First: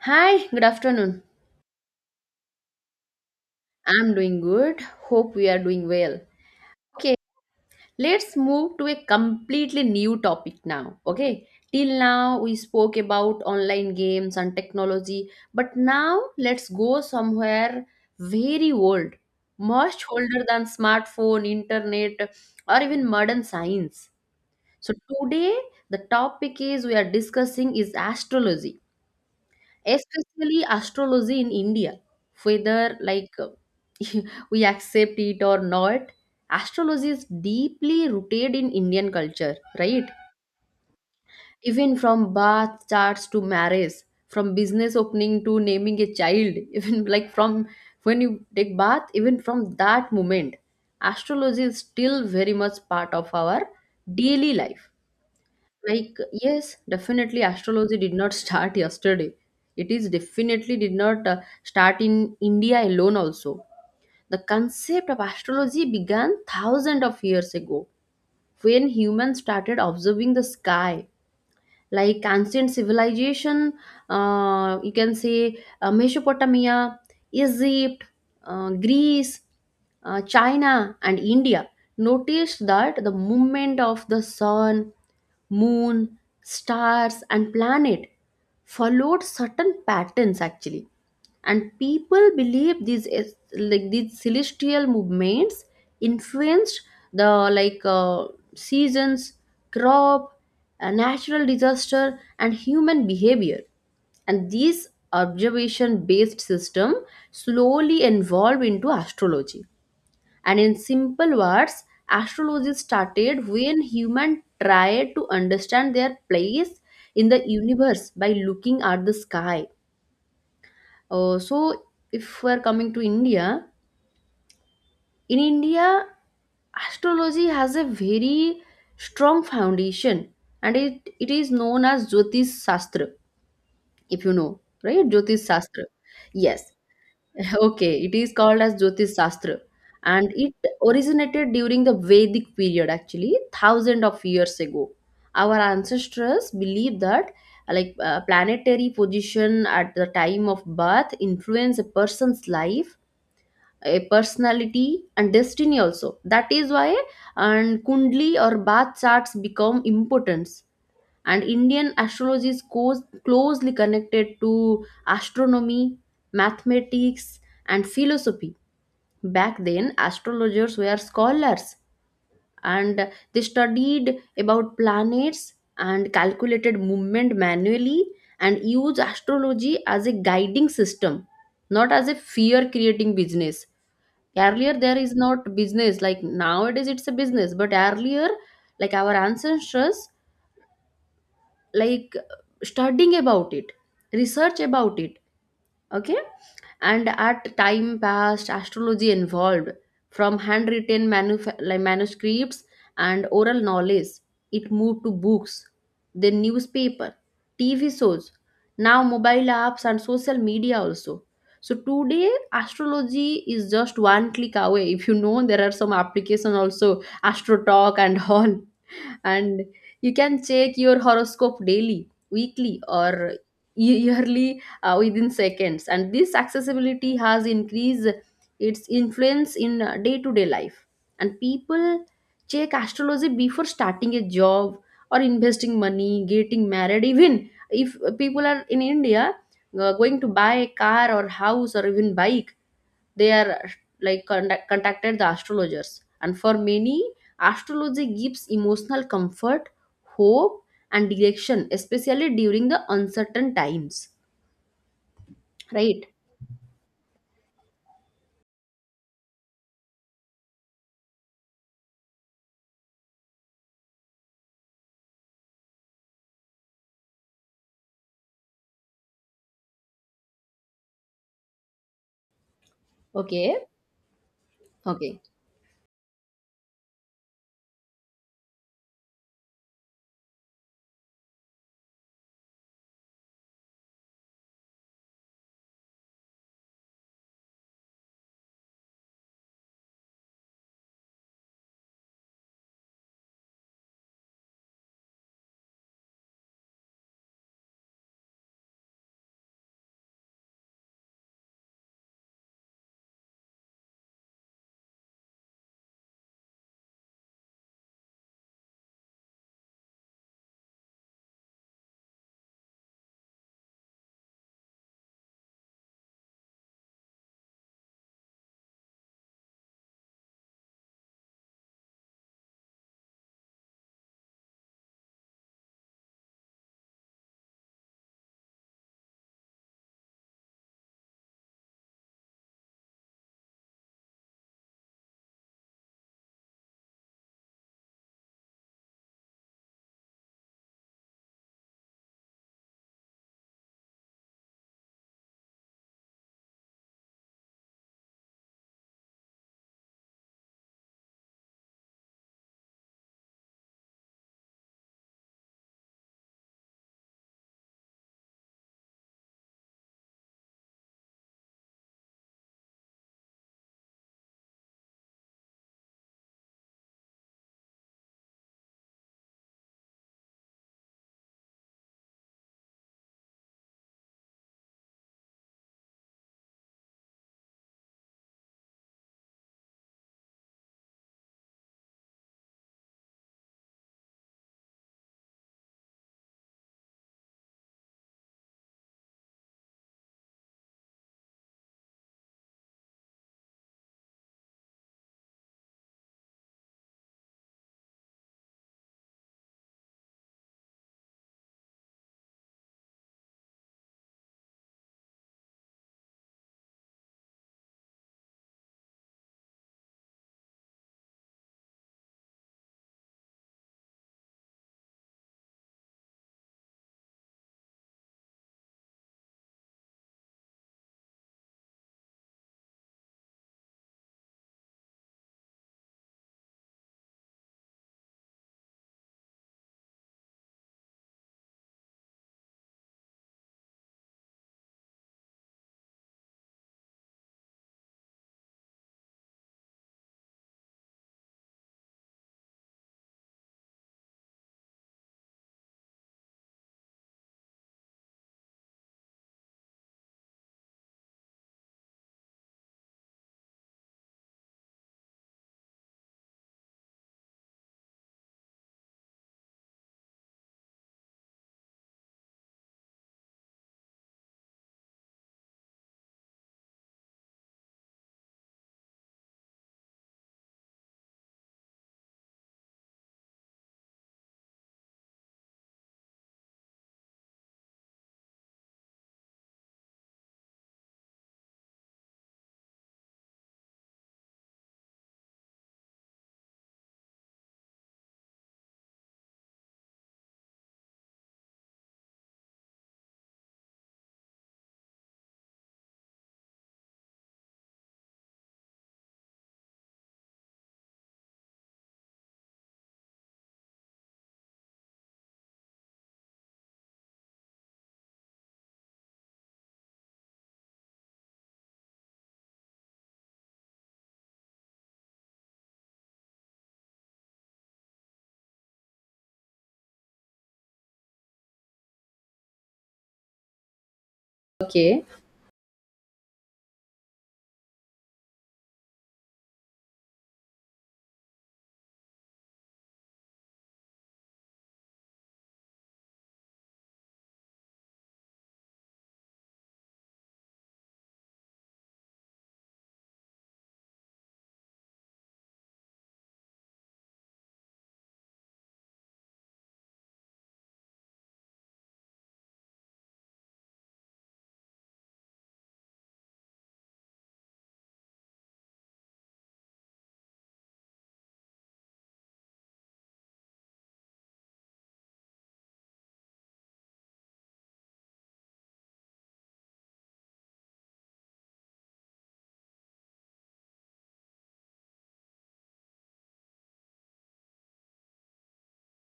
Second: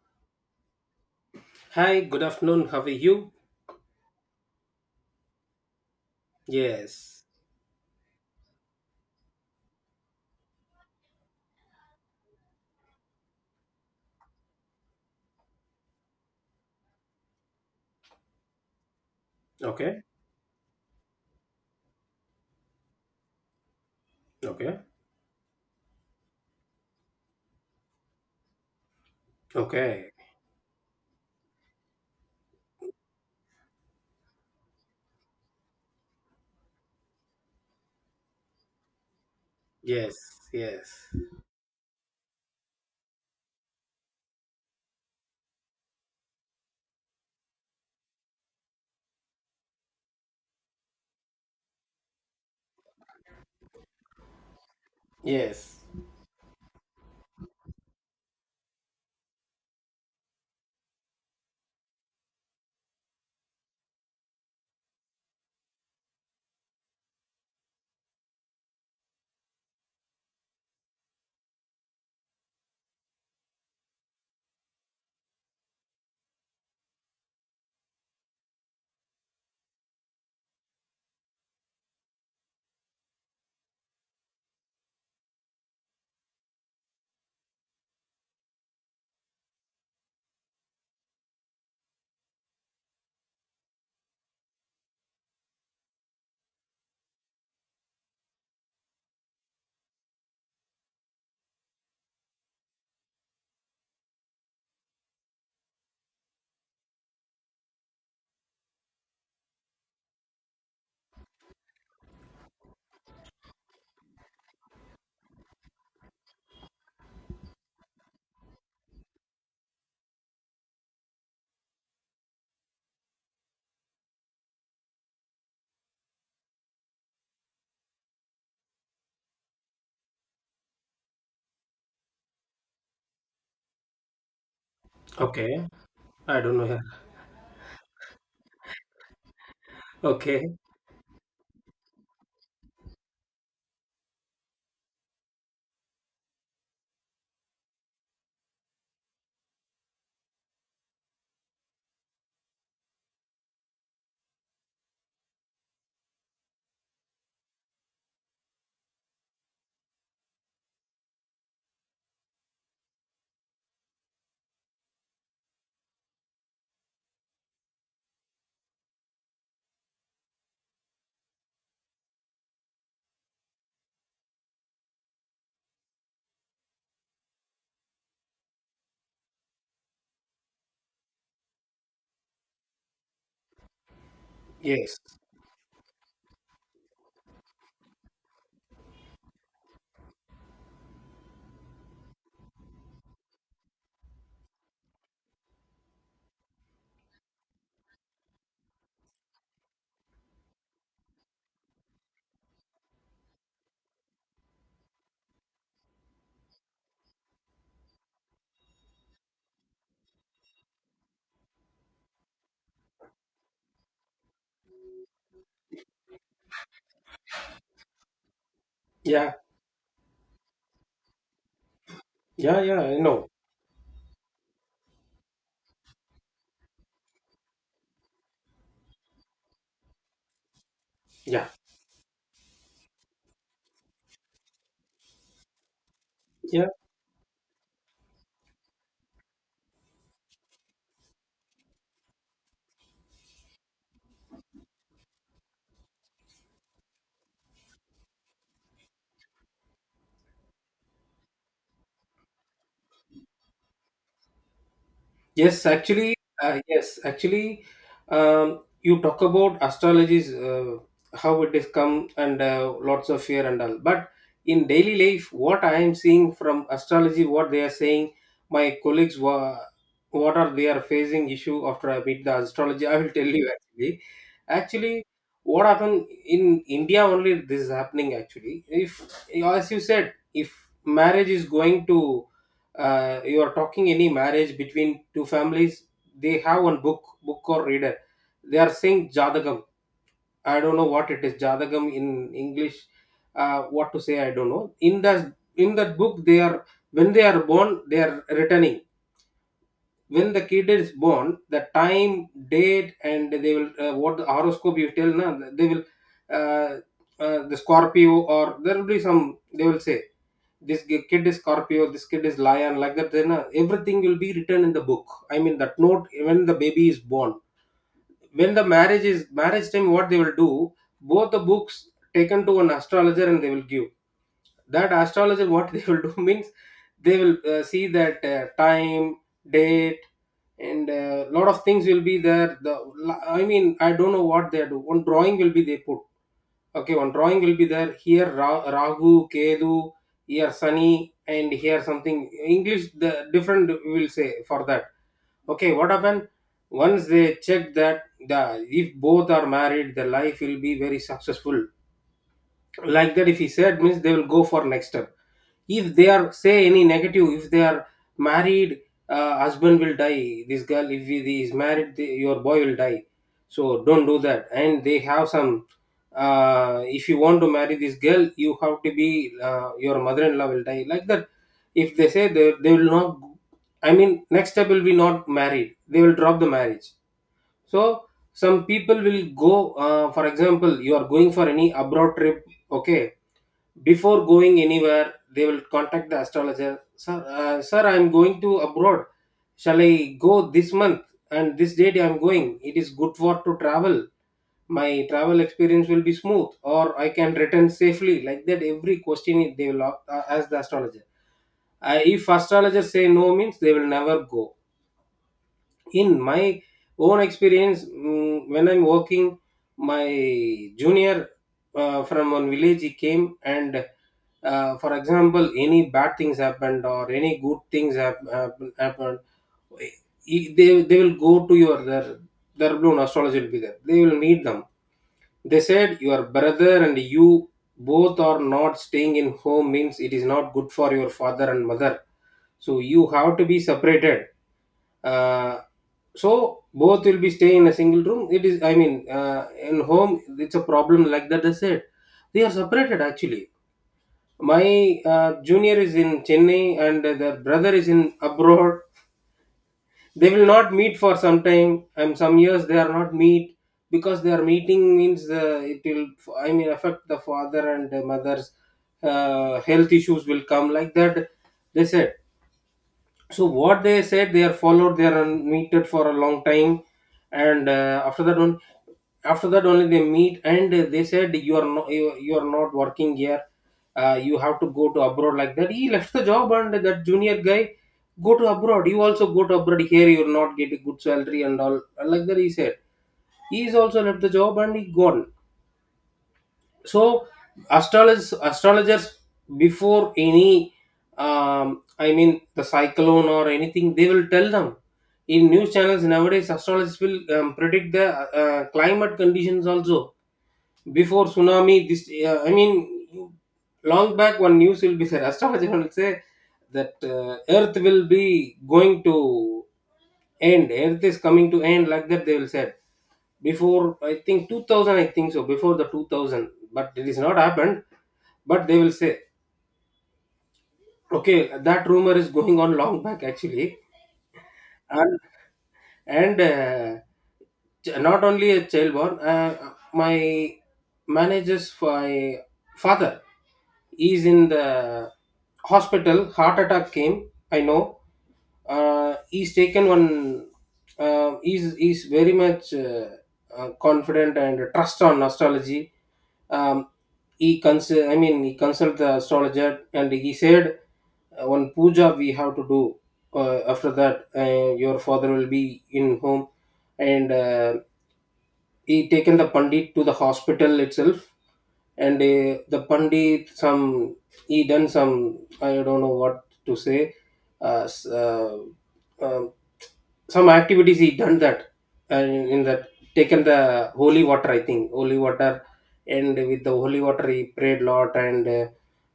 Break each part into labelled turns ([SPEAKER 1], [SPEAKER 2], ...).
[SPEAKER 1] Hi, good afternoon.
[SPEAKER 2] Hi, good afternoon. How are you?
[SPEAKER 1] I'm doing good. Hope we are doing well. Okay,
[SPEAKER 2] Yes.
[SPEAKER 1] let's move to a completely new topic now. Okay, till now we spoke about online games and technology, but now let's go somewhere very old,
[SPEAKER 2] Okay.
[SPEAKER 1] much older than smartphone, internet, or even modern science.
[SPEAKER 2] Okay.
[SPEAKER 1] So today the topic is we are discussing is astrology,
[SPEAKER 2] Okay.
[SPEAKER 1] especially astrology in India. Whether like we accept it or not, astrology is deeply rooted in Indian culture, right?
[SPEAKER 2] Yes. Yes.
[SPEAKER 1] Even from birth charts to marriage, from business opening to naming a child, even like from when you take bath, even from that moment, astrology is still very much part of our daily life.
[SPEAKER 2] Yes.
[SPEAKER 1] Like, yes, definitely astrology did not start yesterday. It is definitely did not start in India alone also. The concept of astrology began thousands of years ago when humans started observing the sky, like ancient civilization. You can say Mesopotamia, Egypt, Greece, China and India noticed that the movement of the sun, moon, stars and planet followed certain patterns actually, and people believe these es- like these celestial movements influenced the like uh, seasons, crop, natural disaster and human behavior. And this observation based system slowly evolved into astrology. And in simple words, astrology started when humans tried to understand their place in the universe by looking at the sky. So, if we're coming to India, in India, astrology has a very strong foundation, and it is known as Jyotish Shastra, if you know, right? Jyotish
[SPEAKER 2] Okay.
[SPEAKER 1] Shastra.
[SPEAKER 2] I don't know.
[SPEAKER 1] Yes.
[SPEAKER 2] Yeah.
[SPEAKER 1] Okay, it is called as Jyotish Shastra, and it
[SPEAKER 2] Okay.
[SPEAKER 1] originated during the Vedic period actually, thousand of years ago. Our ancestors believed that planetary position at the time of birth influence a person's life, a personality and destiny also. That is why and kundli or bath charts become important. And Indian astrology is closely connected to astronomy, mathematics and philosophy. Back then astrologers were scholars, and they studied about planets and calculated movement manually, and used astrology as a guiding system, not as a fear creating business. Earlier there
[SPEAKER 2] Yes.
[SPEAKER 1] is not business like nowadays it's a business, but earlier, like our ancestors, like studying about it, research about it, okay. And at time past astrology evolved from handwritten manuscripts and oral knowledge. It moved to books, then newspaper, TV shows, now mobile apps and social media also. So today astrology is just one click away. If you know, there are some applications also, Astrotalk and all.
[SPEAKER 2] Yeah.
[SPEAKER 1] And you can check your horoscope daily,
[SPEAKER 2] Yeah. Yeah,
[SPEAKER 1] weekly
[SPEAKER 2] I know.
[SPEAKER 1] or yearly within seconds. And this accessibility has increased its influence in day to day life, and
[SPEAKER 2] Yeah.
[SPEAKER 1] people check astrology before starting a job or investing money,
[SPEAKER 2] Yeah.
[SPEAKER 1] getting married. Even if people are in India, going to buy a car or house or even bike, they are like contacted the astrologers. And for many, astrology gives emotional comfort, hope and direction, especially during the uncertain times,
[SPEAKER 2] Yes,
[SPEAKER 1] right?
[SPEAKER 2] actually, yes, actually, you talk about astrologies, how it has come and lots of fear and all. But in daily life, what I am seeing from astrology, what they are saying, my colleagues, what are they are facing issue after I meet the astrology, I will tell you
[SPEAKER 1] Okay,
[SPEAKER 2] actually. Actually,
[SPEAKER 1] okay,
[SPEAKER 2] what happened in India only this is happening actually. If, as you said, if marriage is going to you are talking any marriage between two families, they have one book or reader, they are saying jadagam. I don't know what it is jadagam in English. What to say, I don't know. In that in that book they are, when they are born they are returning. When the kid is born, the time, date, and they will, what the horoscope you tell na, they will, uh, the Scorpio, or there will be some they will say this kid is Scorpio, this kid is lion, like that. Then everything will be written in the book, I mean that note, when the baby is born. When the marriage is marriage time, what they will do, both the books taken to an astrologer, and they will give that astrologer. What they will do means they will, see that time, date, and a lot of things will be there, the, I mean I don't know what they do. One drawing will be they put, okay, one drawing will be there, here rahu kedu, here sunny, and here something. English the different will say for that. Okay, what happened, once they check that, the, if both are married the life will be very successful, like that if he said means they will go for next step. If they are say any negative, if they are married, husband will die. This girl if he is married, the, your boy will die. So don't do that. And they have some, if you want to marry this girl, you have to be, your mother-in-law will die, like that. If they say, they will not, I mean next step will be not married, they will drop the marriage. So some people will go, for example, you are going for any abroad trip. Okay, before going anywhere they will contact the astrologer: sir, sir, I am going to abroad, shall I go this month, and this date I am going, it is good for to travel, my travel experience will be smooth or I can return safely, like that every question they will ask the astrologer. If astrologer say no means they will never go. In my own experience, when I'm working, my junior, from one village he came, and for example any bad things happened or any good things happened, they will go to your their blown astrology will be there, they will meet them. They said your brother and you both are not staying in home means it is not good for your father and mother, so you have to be separated. uh, so both will be staying in a single room, it is, I mean, in home it's a problem, like that I said. They are separated actually. My junior is in Chennai, and their brother is in abroad. They will not meet for some time, I'm some years they are not meet, because their meeting means the, it will, I mean affect the father and the mother's health issues will come, like that they said. So what they said they are followed, they are unmuted for a long time. And after that one, after that only they meet, and they said you are not, you are not working here, you have to go to abroad, like that he left the job. And that junior guy, go to abroad, you also go to abroad, here you're not getting good salary and all, like that he said. He's also left the job and he gone. So astrologers before any, I mean the cyclone or anything they will tell them. In news channels nowadays astrologers will predict the climate conditions also. Before tsunami, this I mean long back one news will be there. Astrologer will say that earth will be going to end, earth is coming to end, like that they will say. Before I think 2000, I think so, before the 2000, but it is not happened, but they will say. Okay, that rumor is going on long back actually.
[SPEAKER 1] okay,
[SPEAKER 2] And And uh, ch- not only a child born, my manager's my father is in the hospital. Heart attack came, I know. He's taken one. Uh, he's very much confident and trust on astrology. Um, he I mean, he consulted the astrologer, and he said one puja we have to do, after that your father will be in home. And he taken the pandit to the hospital itself. And the pandit some, he done some, I don't know what to say, uh, s- uh, um, some activities he done that. And in that, taken the holy water, I think holy water, and with the holy water he prayed lot. And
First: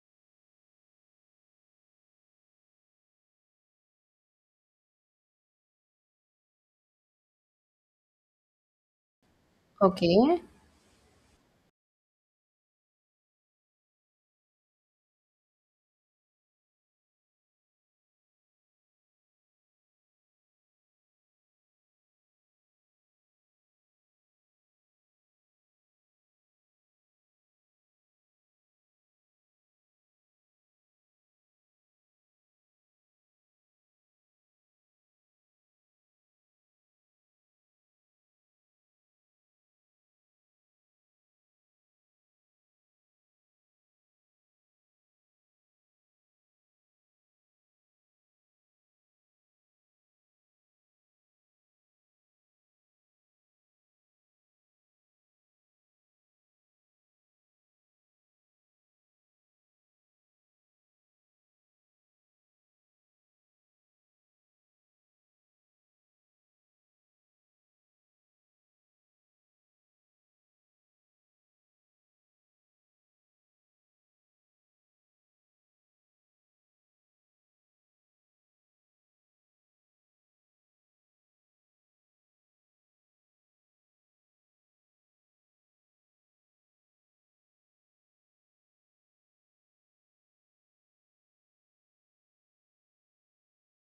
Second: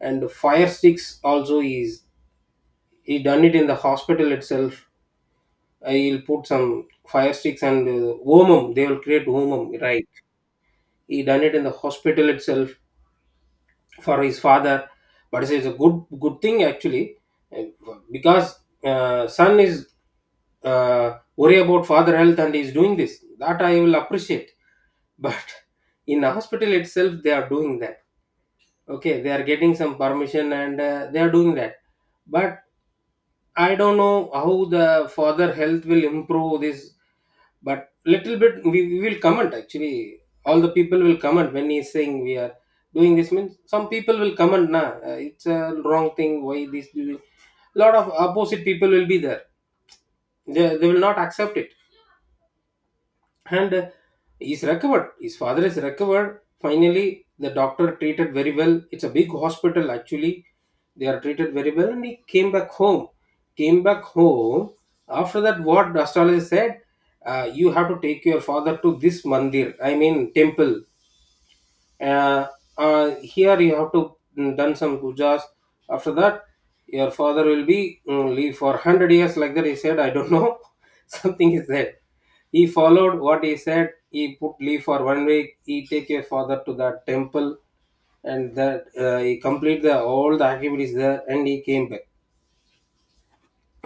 [SPEAKER 2] and fire sticks also is, he done it in the hospital itself. He'll put some fire sticks and omam, they will create omam, right?
[SPEAKER 1] okay,
[SPEAKER 2] He done it in the hospital itself for his father. But it's a good good thing actually, uh, because son is uh, worry about father health, and he's doing this, that I will appreciate. But in the hospital itself they are doing that, okay, they are getting some permission and they are doing that. But I don't know how the father health will improve this. But little bit we will comment actually. All the people will comment when he's saying we are doing this means some people will comment, nah, it's a wrong thing, why this do you-" lot of opposite people will be there, they will not accept it. And he's recovered, his father is recovered, finally the doctor treated very well, it's a big hospital actually. They are treated very well and he came back home. Came back home. After that what astrologer said, you have to take your father to this mandir, I mean temple, uh, here you have to done some pujas. After that your father will be, leave for 100 years, like that he said, I don't know. Something is there. He followed what he said, he put leave for 1 week, he take your father to that temple, and that he complete the all the activities there, and he came back.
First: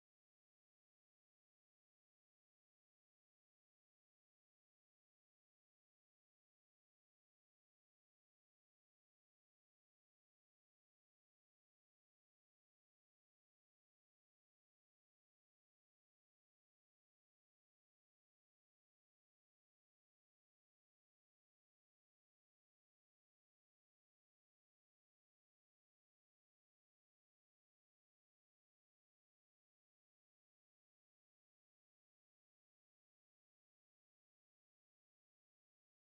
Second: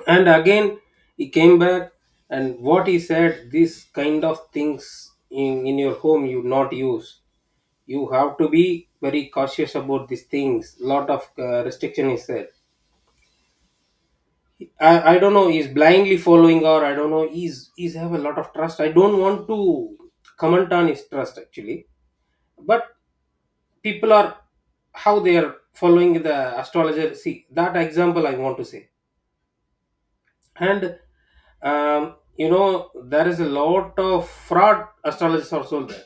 [SPEAKER 2] And again he came back, and what he said, this kind of things in your home you not use, you have to be very cautious about these things, lot of restriction is there. I don't know he's blindly following, or I don't know, he's have a lot of trust, I don't want to comment on his trust actually. But people are, how they are following the astrologer, see that example I want to say. And you know there is a lot of fraud astrologers also there.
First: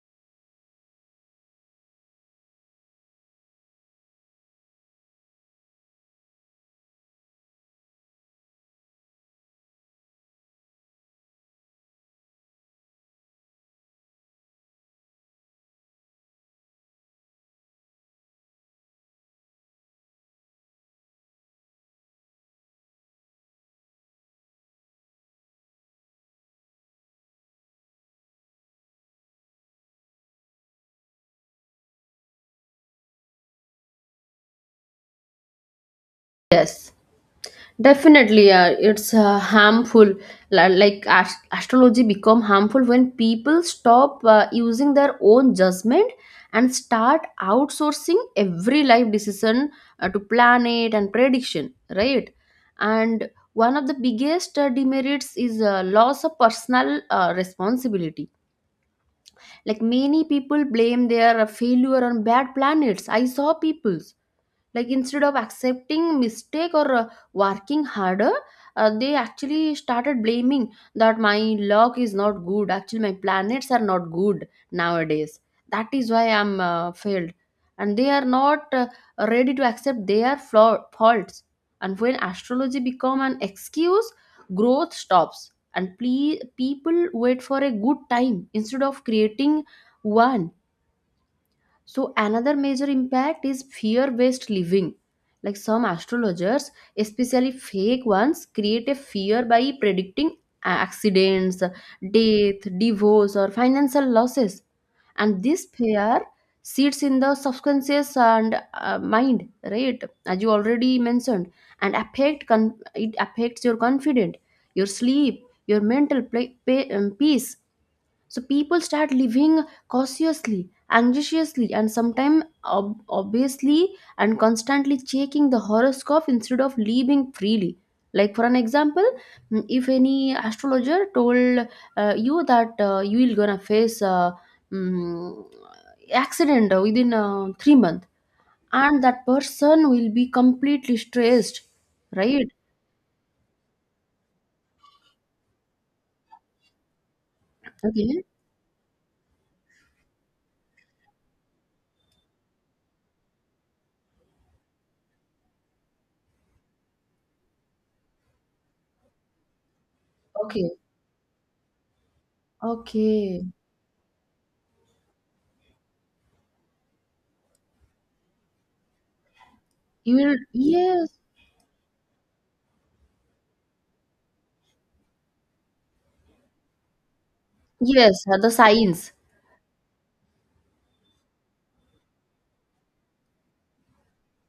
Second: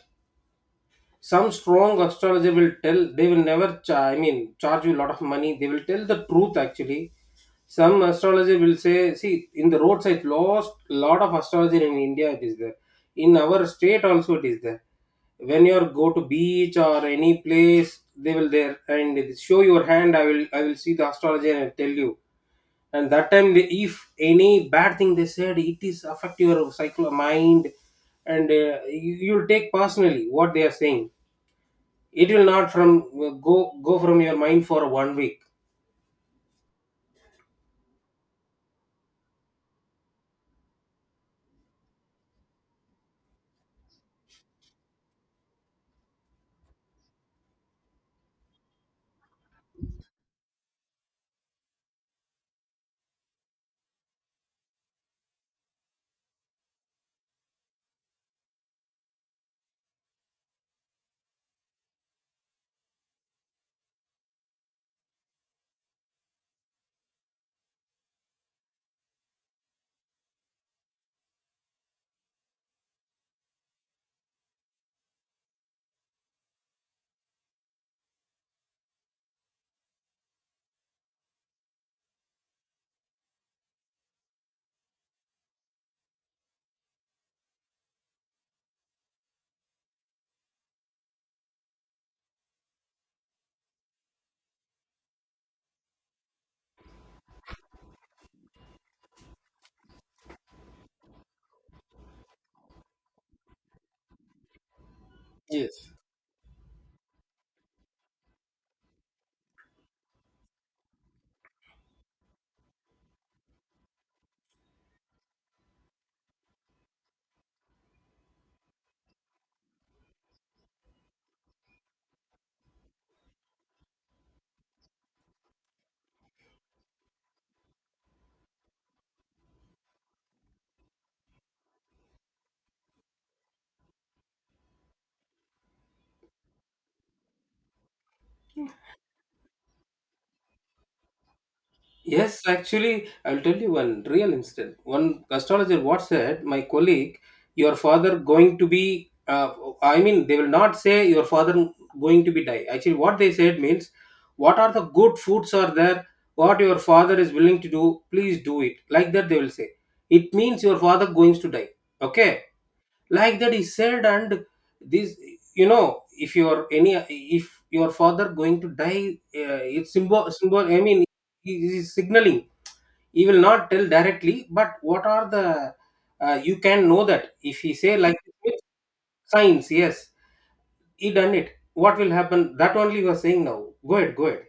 [SPEAKER 2] Some strong astrologer will tell, they will never I mean charge you a lot of money, they will tell the truth actually. Some astrologer will say, see in the roadside, lost lot of astrologer in India it is there, in our state also it is there. When you are go to beach or any place, they will there and they show your hand, I will see the astrologer and I'll tell you. And that time if any bad thing they said, it is affect your psycho mind, and you'll take personally what they are saying, it will not from go go from your mind for 1 week.
[SPEAKER 1] yes. Definitely, yeah, it's harmful. Like astrology become harmful when people stop using their own judgment and start outsourcing every life decision to planet and prediction, right? And one of the biggest demerits is loss of personal responsibility. Like many people blame their failure on bad planets. I saw people's, like, instead of accepting mistake or working harder, they actually started blaming that my luck is not good actually, my planets are not good nowadays, that is why I'm failed, and they are not ready to accept their faults. And when astrology become an excuse, growth stops and people wait for a good time instead of creating one. So another major impact is fear-based living. Like some astrologers, especially fake ones, create a fear by predicting accidents, death, divorce, or financial losses. And this
[SPEAKER 2] Yes.
[SPEAKER 1] fear sits in the subconscious and mind, right? As you already mentioned, and affect it affects your confidence, your sleep, your mental peace. So people start living cautiously, anxiously, and sometimes obviously, and constantly checking the horoscope instead of living freely. Like, for an example, if any astrologer told you that you will gonna face mm, accident within 3 months, and that person will be completely stressed,
[SPEAKER 2] Yes,
[SPEAKER 1] right?
[SPEAKER 2] actually, I'll tell you one real incident. One astrologer what said, my colleague, your father
[SPEAKER 1] Okay,
[SPEAKER 2] going to be. I mean, they will not say your father going to be die. Actually, what they said means, what are the good foods are there? What your father is willing to do, please do it. Like that, they will say. It means
[SPEAKER 1] okay,
[SPEAKER 2] your father going to die. Okay, like
[SPEAKER 1] okay.
[SPEAKER 2] that he said. And this, if your any, if your father going to die, it's
[SPEAKER 1] You
[SPEAKER 2] symbol,
[SPEAKER 1] will,
[SPEAKER 2] I mean
[SPEAKER 1] yes,
[SPEAKER 2] he is signaling. He will not tell directly, but what are the you can know that if he say like
[SPEAKER 1] yes, the signs.
[SPEAKER 2] signs. Yes, he done it, what will happen, that only you are saying. Now go ahead, go ahead.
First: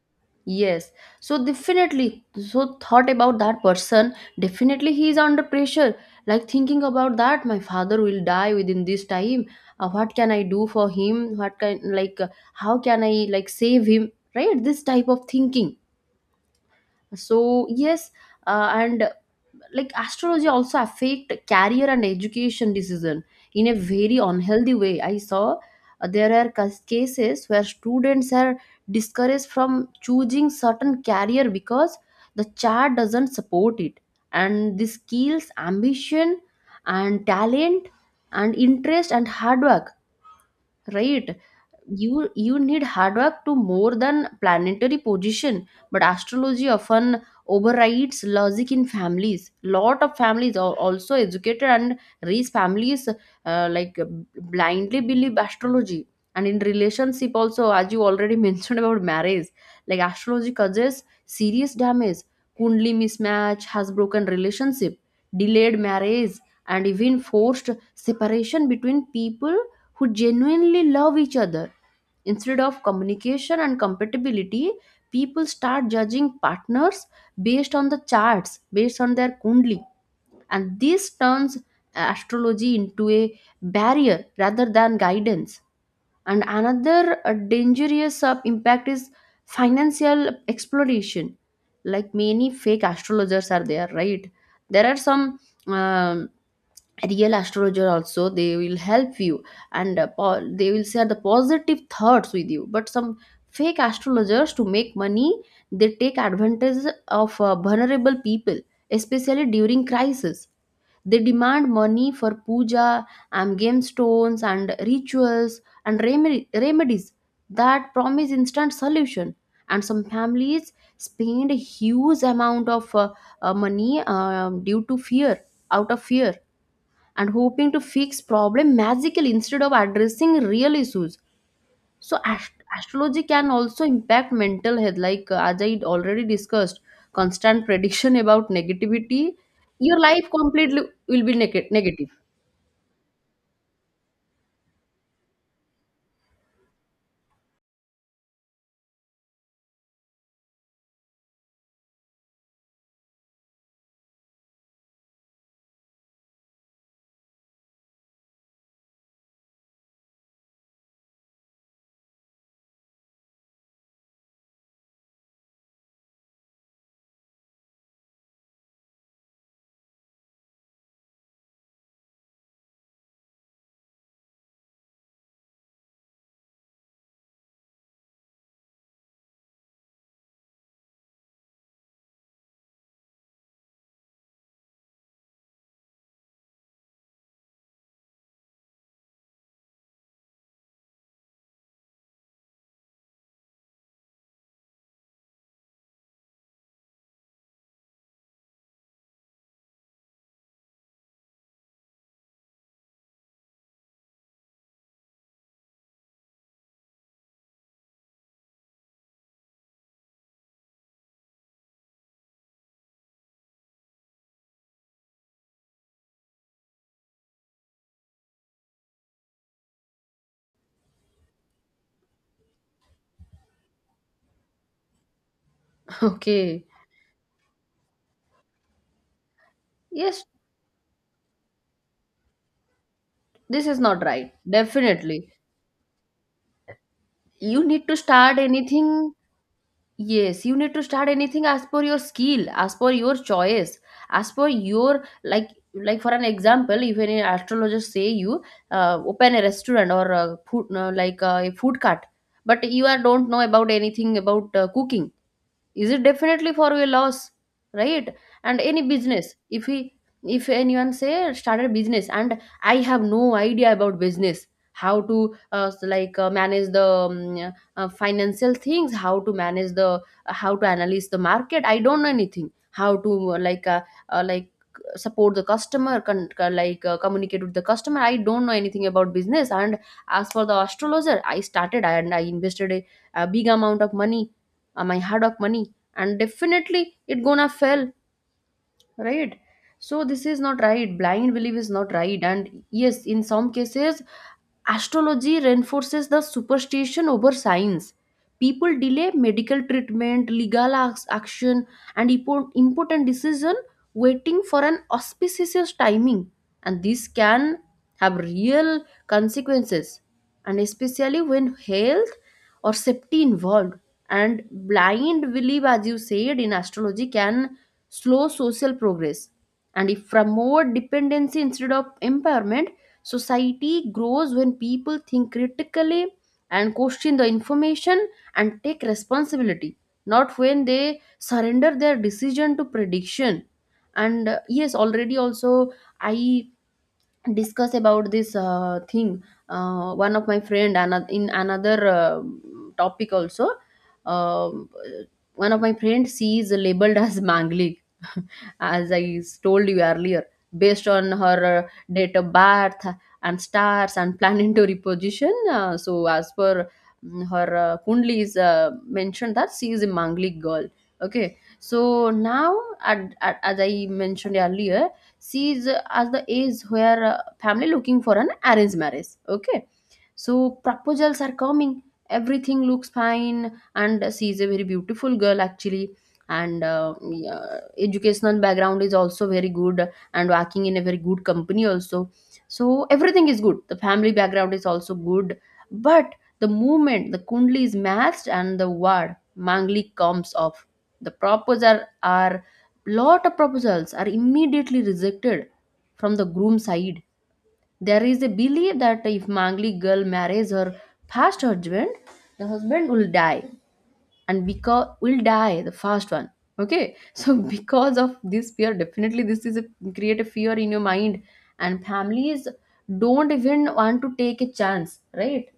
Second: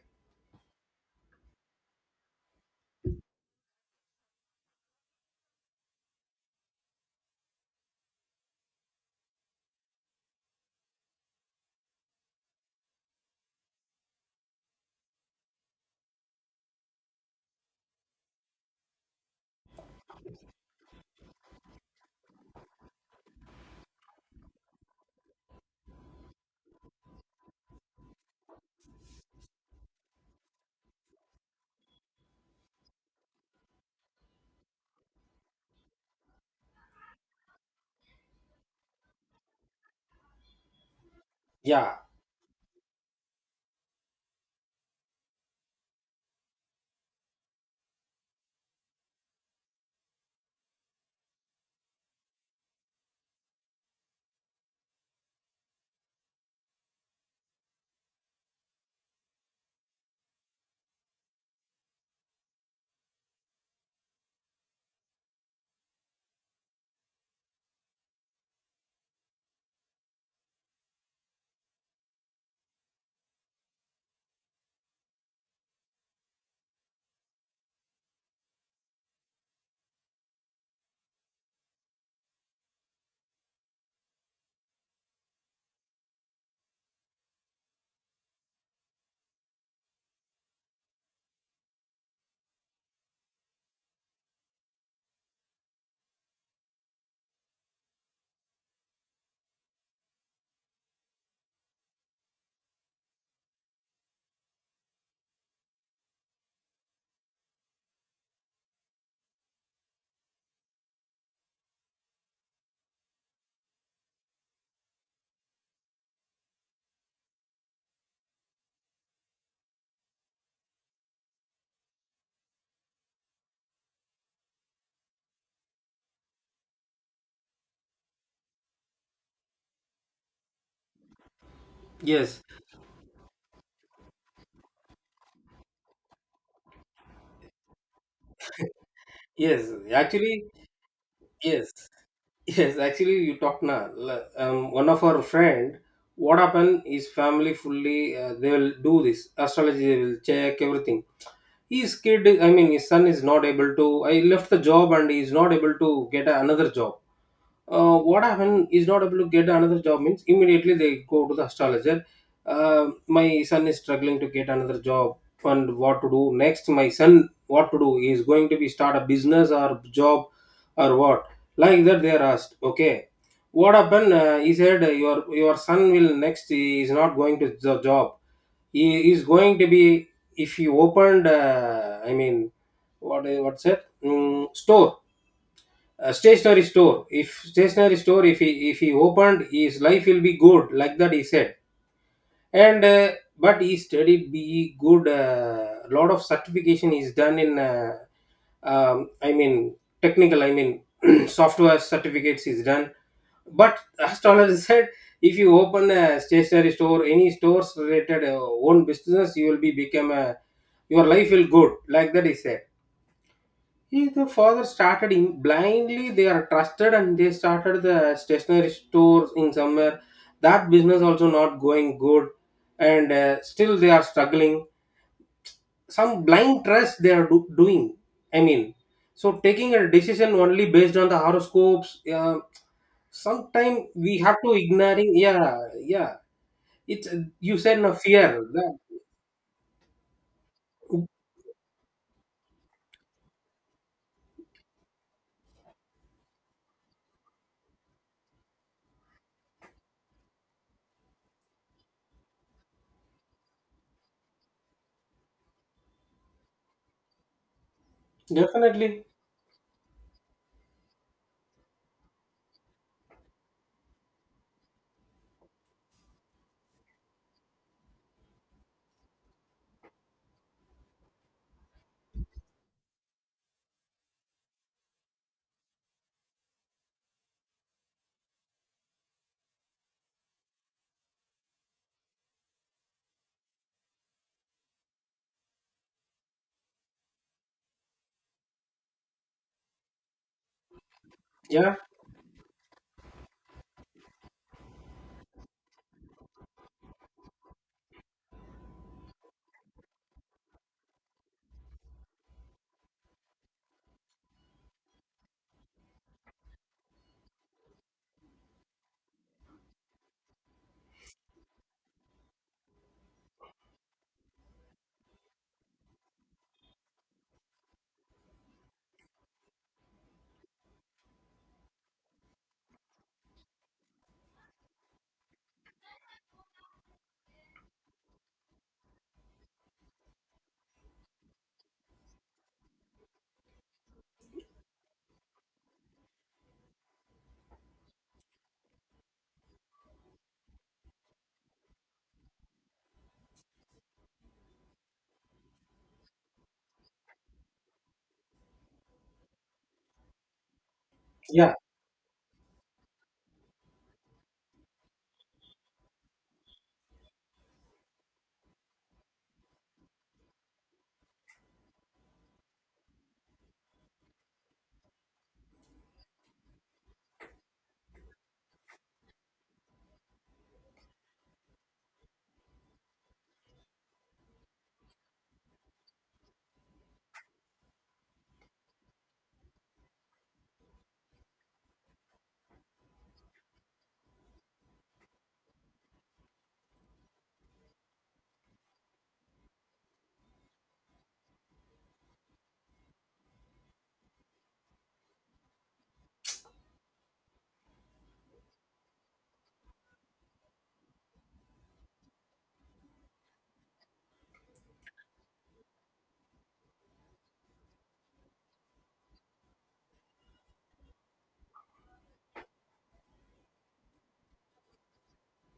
[SPEAKER 1] Yes, so definitely, so thought about that person, definitely he is under pressure. Like thinking about that, my father will die within this time. What can I do for him? What can, like, how can I, like, save him? Right? This type of thinking. So, yes, and like astrology also affect career and education decision in a very unhealthy way. I saw there are cases where students are discouraged from choosing certain career because the chart doesn't support it, and the skills, ambition and talent and interest and hard work, right?
[SPEAKER 2] Yeah,
[SPEAKER 1] You need hard work to more than planetary position, but astrology often overrides logic in families. Lot of families are also educated and raised families, like blindly believe astrology. And in relationship also, as you already mentioned about marriage, like astrology causes serious damage. Kundli mismatch has broken relationship, delayed marriage and even forced separation between people who genuinely love each other. Instead of communication and compatibility, people start judging partners based on the charts, based on their kundli. And this turns astrology into a barrier rather than guidance. And another dangerous impact is financial exploration. Like many fake astrologers are there, right? There are some um, real astrologer also, they will help you and they will share the positive thoughts with you, but some fake astrologers, to make money, they take advantage of vulnerable people, especially during crisis. They demand money for puja and game stones and rituals and remedies that promise instant solution. And some families spend a huge amount of money, due to fear, out of fear, and hoping to fix problem magical instead of addressing real issues. So
[SPEAKER 2] yes,
[SPEAKER 1] astrology can also impact mental health, like, as I already discussed, constant prediction about negativity,
[SPEAKER 2] yes,
[SPEAKER 1] your life
[SPEAKER 2] actually,
[SPEAKER 1] completely will be
[SPEAKER 2] yes.
[SPEAKER 1] negative.
[SPEAKER 2] Yes, actually, you talked now. One of our friend, what happened? His family fully, they will do this astrology. They will check everything. His kid, I mean his son is not able to. I left the job and he is not able to get another job. What happened, is not able to get another job means immediately they go to the astrologer. My son is struggling to get another job, and what to do next? My son, what to do? He is going to be start a business or job, or what? Like that they are asked. Okay, what happened? He said, your son will next, he is not going to the job. He is going to be, if he opened, I mean what's it, store, a stationary store. If stationary store, if he, if he opened, his life will be good, like that he said. And but he studied be good. Lot of certification is done in, I mean technical, I mean software certificates is done. But astrologer said, if you open a stationary store, any stores related, own business, you will be become a, your life will good, like that he said. He, the father started in blindly. They are trusted and they started the stationery stores in somewhere. That business also not going good, and still they are struggling. Some blind
[SPEAKER 1] Okay,
[SPEAKER 2] trust they are doing. I mean, so taking a
[SPEAKER 1] yes,
[SPEAKER 2] decision only based on the horoscopes.
[SPEAKER 1] this is
[SPEAKER 2] Sometimes
[SPEAKER 1] not
[SPEAKER 2] we
[SPEAKER 1] right,
[SPEAKER 2] have to ignoring.
[SPEAKER 1] definitely.
[SPEAKER 2] Yeah, yeah. It's, you
[SPEAKER 1] You
[SPEAKER 2] said
[SPEAKER 1] need
[SPEAKER 2] no
[SPEAKER 1] to
[SPEAKER 2] fear.
[SPEAKER 1] start
[SPEAKER 2] That,
[SPEAKER 1] anything. Yes, you need to start anything as per your skill, as per your choice, as per your, like for an example, if any astrologer say you open a restaurant or a food like a food cart, but you are don't know about anything about cooking. Is it definitely for a loss, right? And any
[SPEAKER 2] definitely.
[SPEAKER 1] business, if anyone say started business and I have no idea about business, how to manage the financial things, how to analyze the market, I don't know anything, how to uh, like support the customer, communicate with the customer, I don't know anything about business, and as for the astrologer I started, and I invested a big amount of money, my hard work money, and definitely it gonna fail, right? So this is not right, blind belief is
[SPEAKER 2] Yeah,
[SPEAKER 1] not right. And yes, in some cases, astrology reinforces the superstition over science. People delay medical treatment, legal action, and important decision waiting for an auspicious timing, and this can have real consequences, and especially when health or safety involved. And blind belief, as you said, in astrology can slow social progress, and if from more dependency instead of empowerment. Society grows when people think critically and question the information and take responsibility, not when they surrender their decision to prediction. And yes, already also I discuss about this thing. One of my friend, another, in another topic also, um, uh, one of my friend, she is labeled as manglik as I told you earlier, based on her
[SPEAKER 2] yeah.
[SPEAKER 1] date of birth and stars and planetary position. So as per her kundli is mentioned that she is a manglik girl. Okay, so now, as I mentioned earlier, she's at the age where family looking for an arranged marriage, okay? So proposals are coming, everything looks fine, and she's a very beautiful girl actually. And yeah, educational background is also very good, and working in a very good company also. So everything is good. The family background is also good. But the moment the kundli is matched and the word mangli comes off, the proposal are lot of proposals are immediately rejected from the groom side. There is a belief that if mangli girl marries her past husband, the husband will die and because will die the fast one. Okay, so because of this fear, definitely this is a create a fear in your mind and families don't even want to take a chance, right?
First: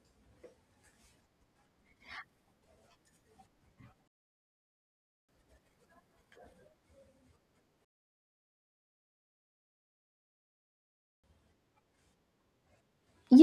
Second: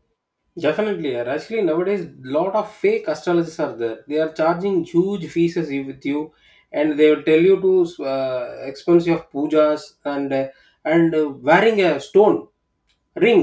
[SPEAKER 2] Definitely, and actually nowadays lot of fake astrologists are there. They are charging huge fees as you, with you, and they will tell you to expensive pujas and, wearing a stone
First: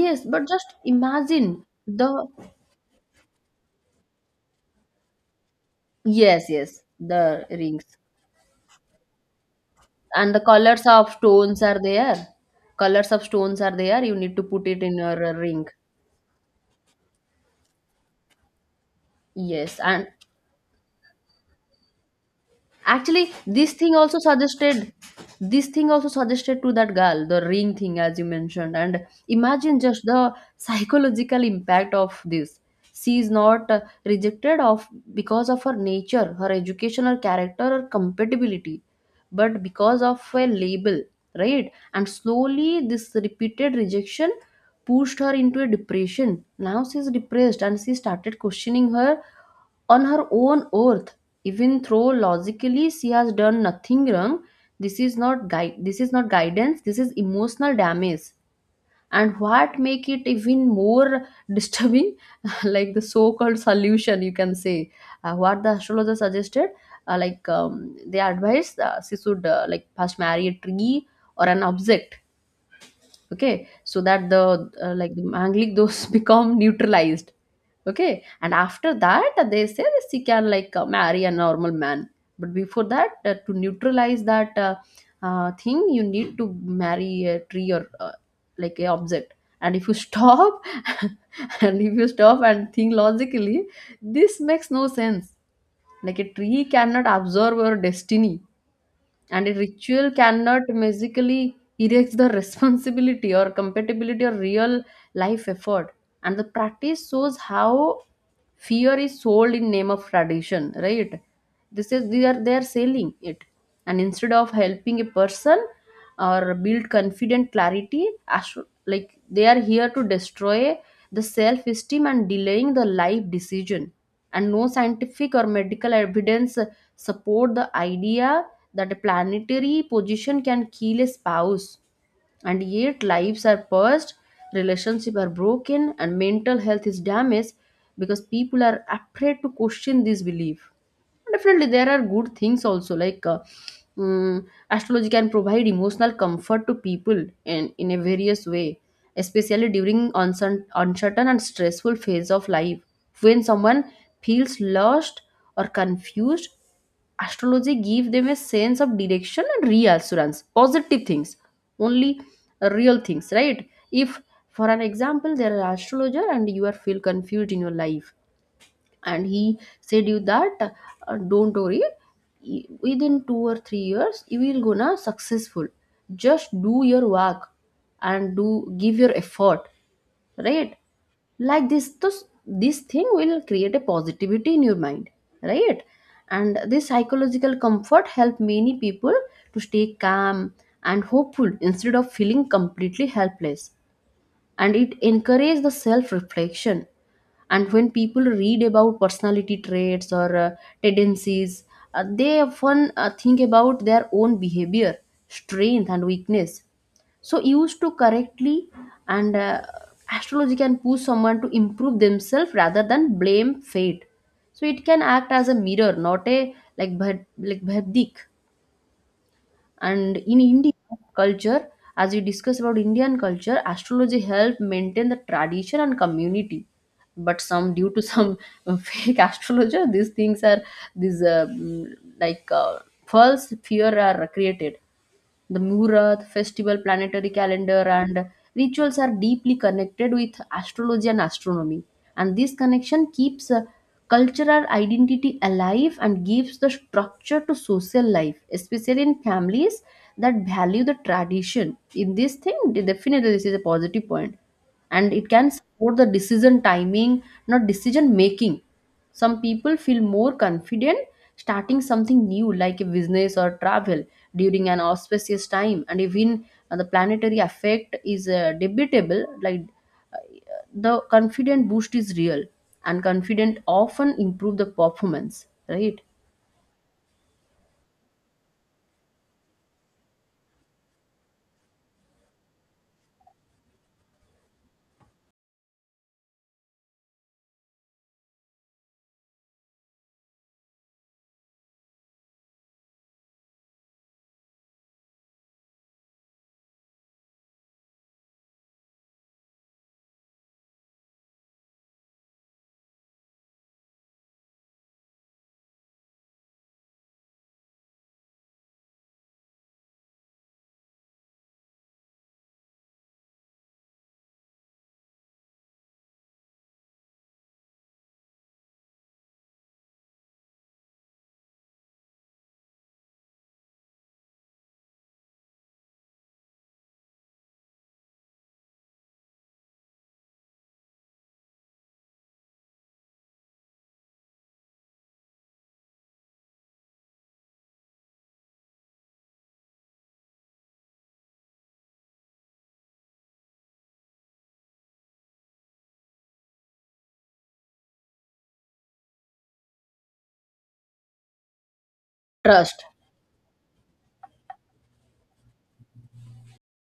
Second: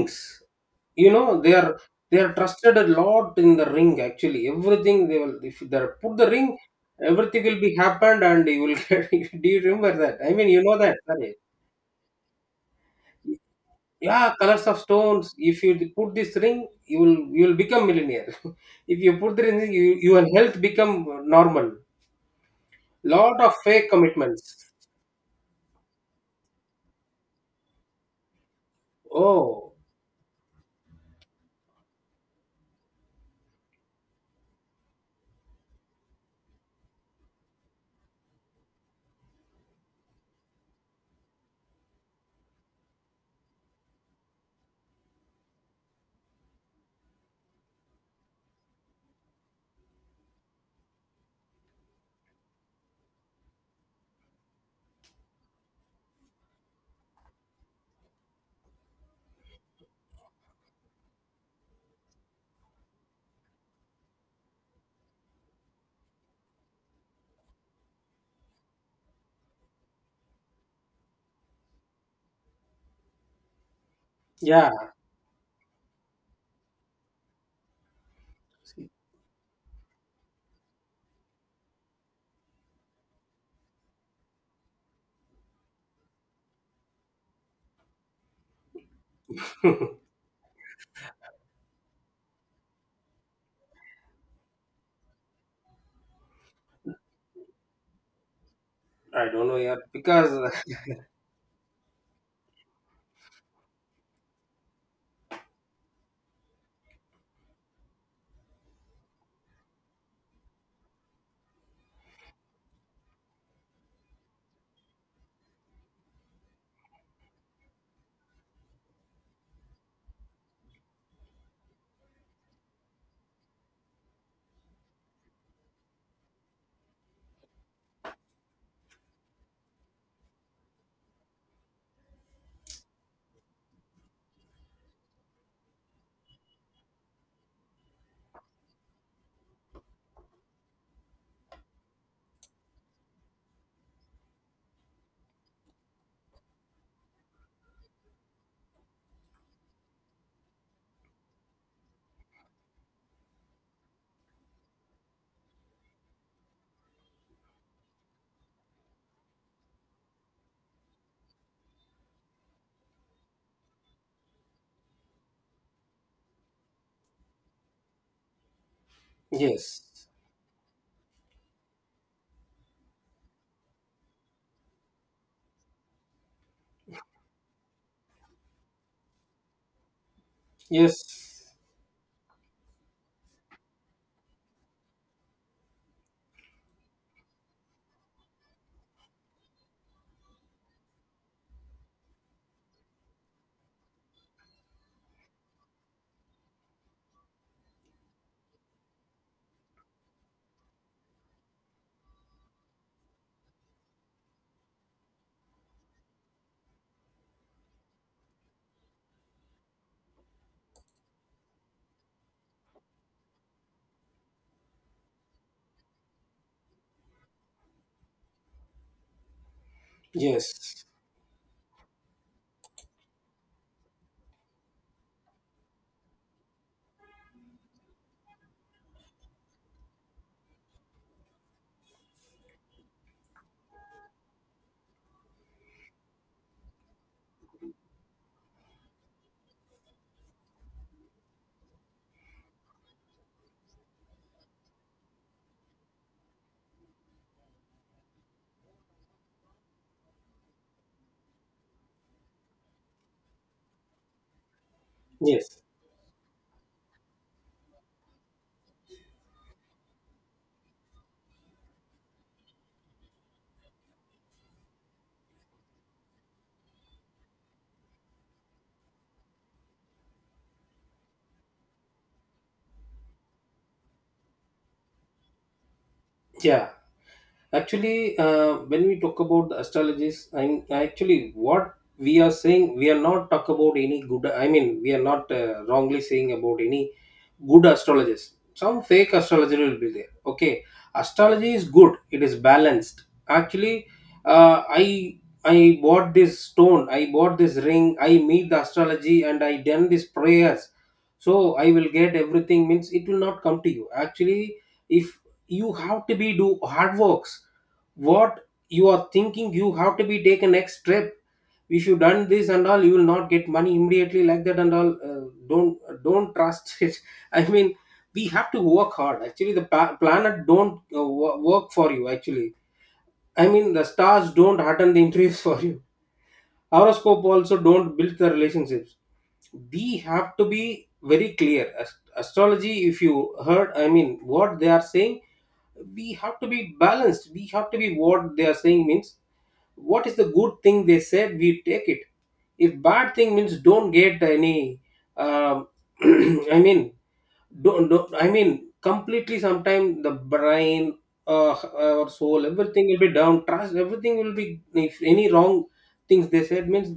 [SPEAKER 1] Yes, but just
[SPEAKER 2] You know they
[SPEAKER 1] imagine
[SPEAKER 2] are, they
[SPEAKER 1] the...
[SPEAKER 2] are trusted a lot in the ring. Actually, everything they will, if they put the
[SPEAKER 1] Yes,
[SPEAKER 2] ring,
[SPEAKER 1] yes, the
[SPEAKER 2] everything will be
[SPEAKER 1] rings
[SPEAKER 2] happened, and you will get. Do you remember that? I
[SPEAKER 1] and the
[SPEAKER 2] mean, you know
[SPEAKER 1] colors
[SPEAKER 2] that,
[SPEAKER 1] of
[SPEAKER 2] right?
[SPEAKER 1] stones are there. Colors of stones are there, you
[SPEAKER 2] Yeah,
[SPEAKER 1] need to
[SPEAKER 2] colors
[SPEAKER 1] put
[SPEAKER 2] of
[SPEAKER 1] it in your
[SPEAKER 2] stones, if
[SPEAKER 1] ring.
[SPEAKER 2] you put this ring, you will become millionaire. If you put the ring,
[SPEAKER 1] Yes,
[SPEAKER 2] you
[SPEAKER 1] and
[SPEAKER 2] your health become normal.
[SPEAKER 1] actually,
[SPEAKER 2] Lot of
[SPEAKER 1] this
[SPEAKER 2] fake
[SPEAKER 1] thing also
[SPEAKER 2] commitments.
[SPEAKER 1] suggested, this thing also suggested to that girl the ring thing as you mentioned, and
[SPEAKER 2] Oh,
[SPEAKER 1] imagine just the psychological impact of this. She is not rejected of because of her nature, her education, her character, her compatibility, but because of a label, right? And slowly this repeated rejection pushed her into a depression. Now she's depressed and she started questioning her on her own earth, even though logically she has done nothing wrong. This is not guide, this is not guidance, this is emotional damage. And what make it even more disturbing like the so-called solution, you can say what the astrologer suggested. Like, they advised she should like first marry a tree or an object. Okay, so that
[SPEAKER 2] yeah,
[SPEAKER 1] the like the angelic those become neutralized. Okay, and after that they say that she can like marry a normal man, but before that to neutralize that thing you need to marry a tree or like a object. And if you stop and if you stop and think logically, this makes no sense. Like a tree cannot absorb your destiny,
[SPEAKER 2] I don't
[SPEAKER 1] and a
[SPEAKER 2] know. Yeah,
[SPEAKER 1] ritual
[SPEAKER 2] because
[SPEAKER 1] cannot magically erase the responsibility or compatibility or real life effort. And the practice shows how fear is sold in name of tradition, right? This is, they are, they are selling it. And instead of helping a person or build confident clarity, astro- like they are here to destroy the self esteem and delaying the life decision. And no scientific or medical evidence support the idea that a planetary position can kill a spouse, and yet lives are purged, relationships are broken, and mental health is damaged because people are afraid to question this belief. Definitely there are good things also, like mm, astrology can provide emotional comfort to people in a various way, especially during uncertain and stressful phase of life. When someone feels lost or confused, astrology give them a sense of direction and reassurance. Positive things only, real things, right? If for an example, there are astrologer and you are feel confused in your life, and he said
[SPEAKER 2] yes,
[SPEAKER 1] you that don't worry, within 2 or 3 years you will gonna successful. Just do your work and do give your effort, right?
[SPEAKER 2] yes,
[SPEAKER 1] Like this thing will create a positivity in your mind, right? And this psychological comfort help many people to stay calm and hopeful instead of feeling completely helpless. And it encourages the self reflection, and when people read about personality traits or tendencies, they often think about their own behavior, strength and weakness, so used to correctly. And astrology can push someone to improve themselves rather than blame fate. So it can act as a mirror, not a like bhad- like bhadik. And in Indian
[SPEAKER 2] yes,
[SPEAKER 1] culture, as we discussed about Indian culture, astrology helped maintain the tradition and community. But some, due to some fake astrologer, these things are, these like false fear are created. The Murat, festival, planetary calendar, and rituals are deeply connected with astrology and astronomy. And this connection keeps cultural identity alive and gives the structure to social life, especially in families that value the tradition. In this thing, definitely this is a positive point, and it can
[SPEAKER 2] yes,
[SPEAKER 1] support the decision timing, not decision making. Some people feel more confident starting something new like a business or travel during an auspicious time. And even the planetary effect is debatable, like uh, the confident boost is real, and confident often improve the performance, right?
[SPEAKER 2] yeah. Actually, when we talk about the astrologies, I'm actually, what we are saying, we are not talk about any good. I mean, we are not wrongly saying about any good astrologers. Some fake astrologer will be there. Okay, astrology is good. It is balanced. Actually, uh, I I bought this stone. I bought this ring. I meet the astrology and I done these prayers. So I will get everything. Means it will not come to you. Actually, if you have to be do hard works, what you are thinking, you have to be take a next step. If you done this and all, you will not get money immediately, like that, and all, don't trust it. I mean, we have to work hard. Actually the planet don't work for you. Actually, I mean the stars don't attend the interviews for you. Horoscope also don't build the relationships. We have to be very clear. Astrology, if you heard, I mean what they are saying, we have to be balanced. We have to be, what they are saying means, what is the good thing they said, we take it. If bad thing, means don't get any, um, I mean don't I mean completely. Sometimes the brain, our soul, everything
[SPEAKER 1] Trust.
[SPEAKER 2] will be down trust. Everything will be, if any wrong things they said, means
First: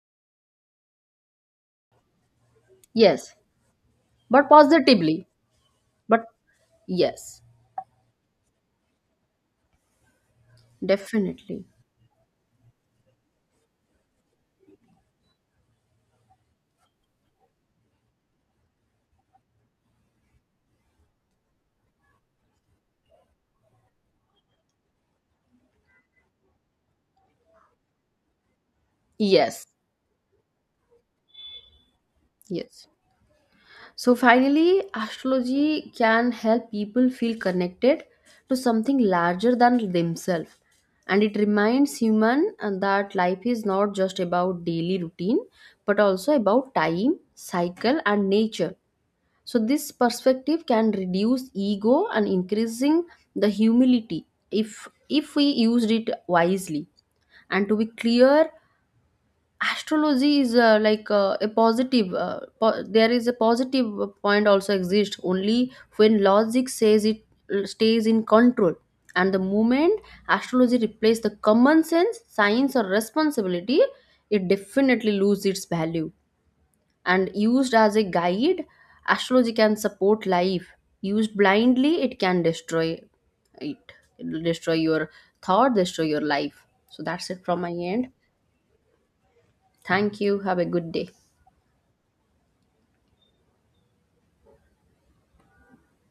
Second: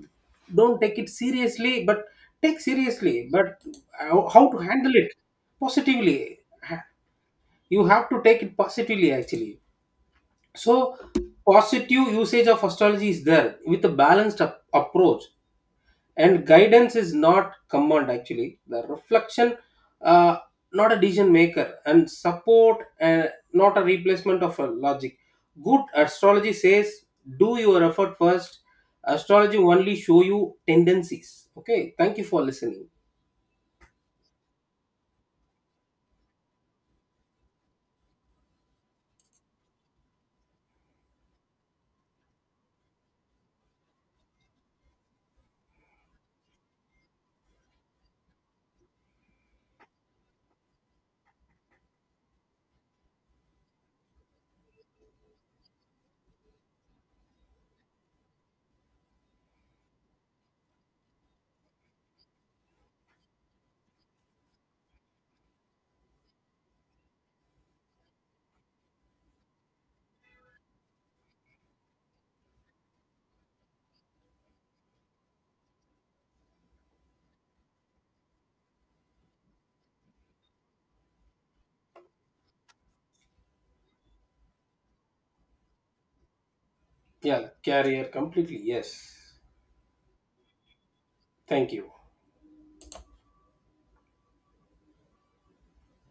[SPEAKER 2] don't take it seriously, but take seriously,
[SPEAKER 1] Yes,
[SPEAKER 2] but how
[SPEAKER 1] but
[SPEAKER 2] to handle it
[SPEAKER 1] positively.
[SPEAKER 2] positively.
[SPEAKER 1] But yes.
[SPEAKER 2] You have to take it positively actually. So
[SPEAKER 1] Definitely.
[SPEAKER 2] positive usage of astrology is there, with a balanced approach, and guidance is not command, actually the reflection, uh, not a decision maker, and support, not a replacement of a logic. Good astrology says, do your effort first. Astrology
[SPEAKER 1] Yes.
[SPEAKER 2] only show you tendencies. Okay, thank you for listening.
[SPEAKER 1] Yes. So finally, astrology can help people feel connected to something larger than themselves. And it reminds human that life is not just about daily routine, but also about time, cycle, and nature. So this perspective can reduce ego and increasing the humility if we used it wisely. And to be clear, astrology is like a positive there is a positive point also exists only when logic says it, stays in control. And the moment astrology replaces the common sense, science or responsibility, it definitely loses its value. And used as a guide, astrology can support life. Used blindly, it can destroy it. It'll destroy your thought, destroy your life. So that's it
[SPEAKER 2] Yeah,
[SPEAKER 1] from my
[SPEAKER 2] career
[SPEAKER 1] end.
[SPEAKER 2] completely, yes.
[SPEAKER 1] Thank you, have a good day.
[SPEAKER 2] Thank you.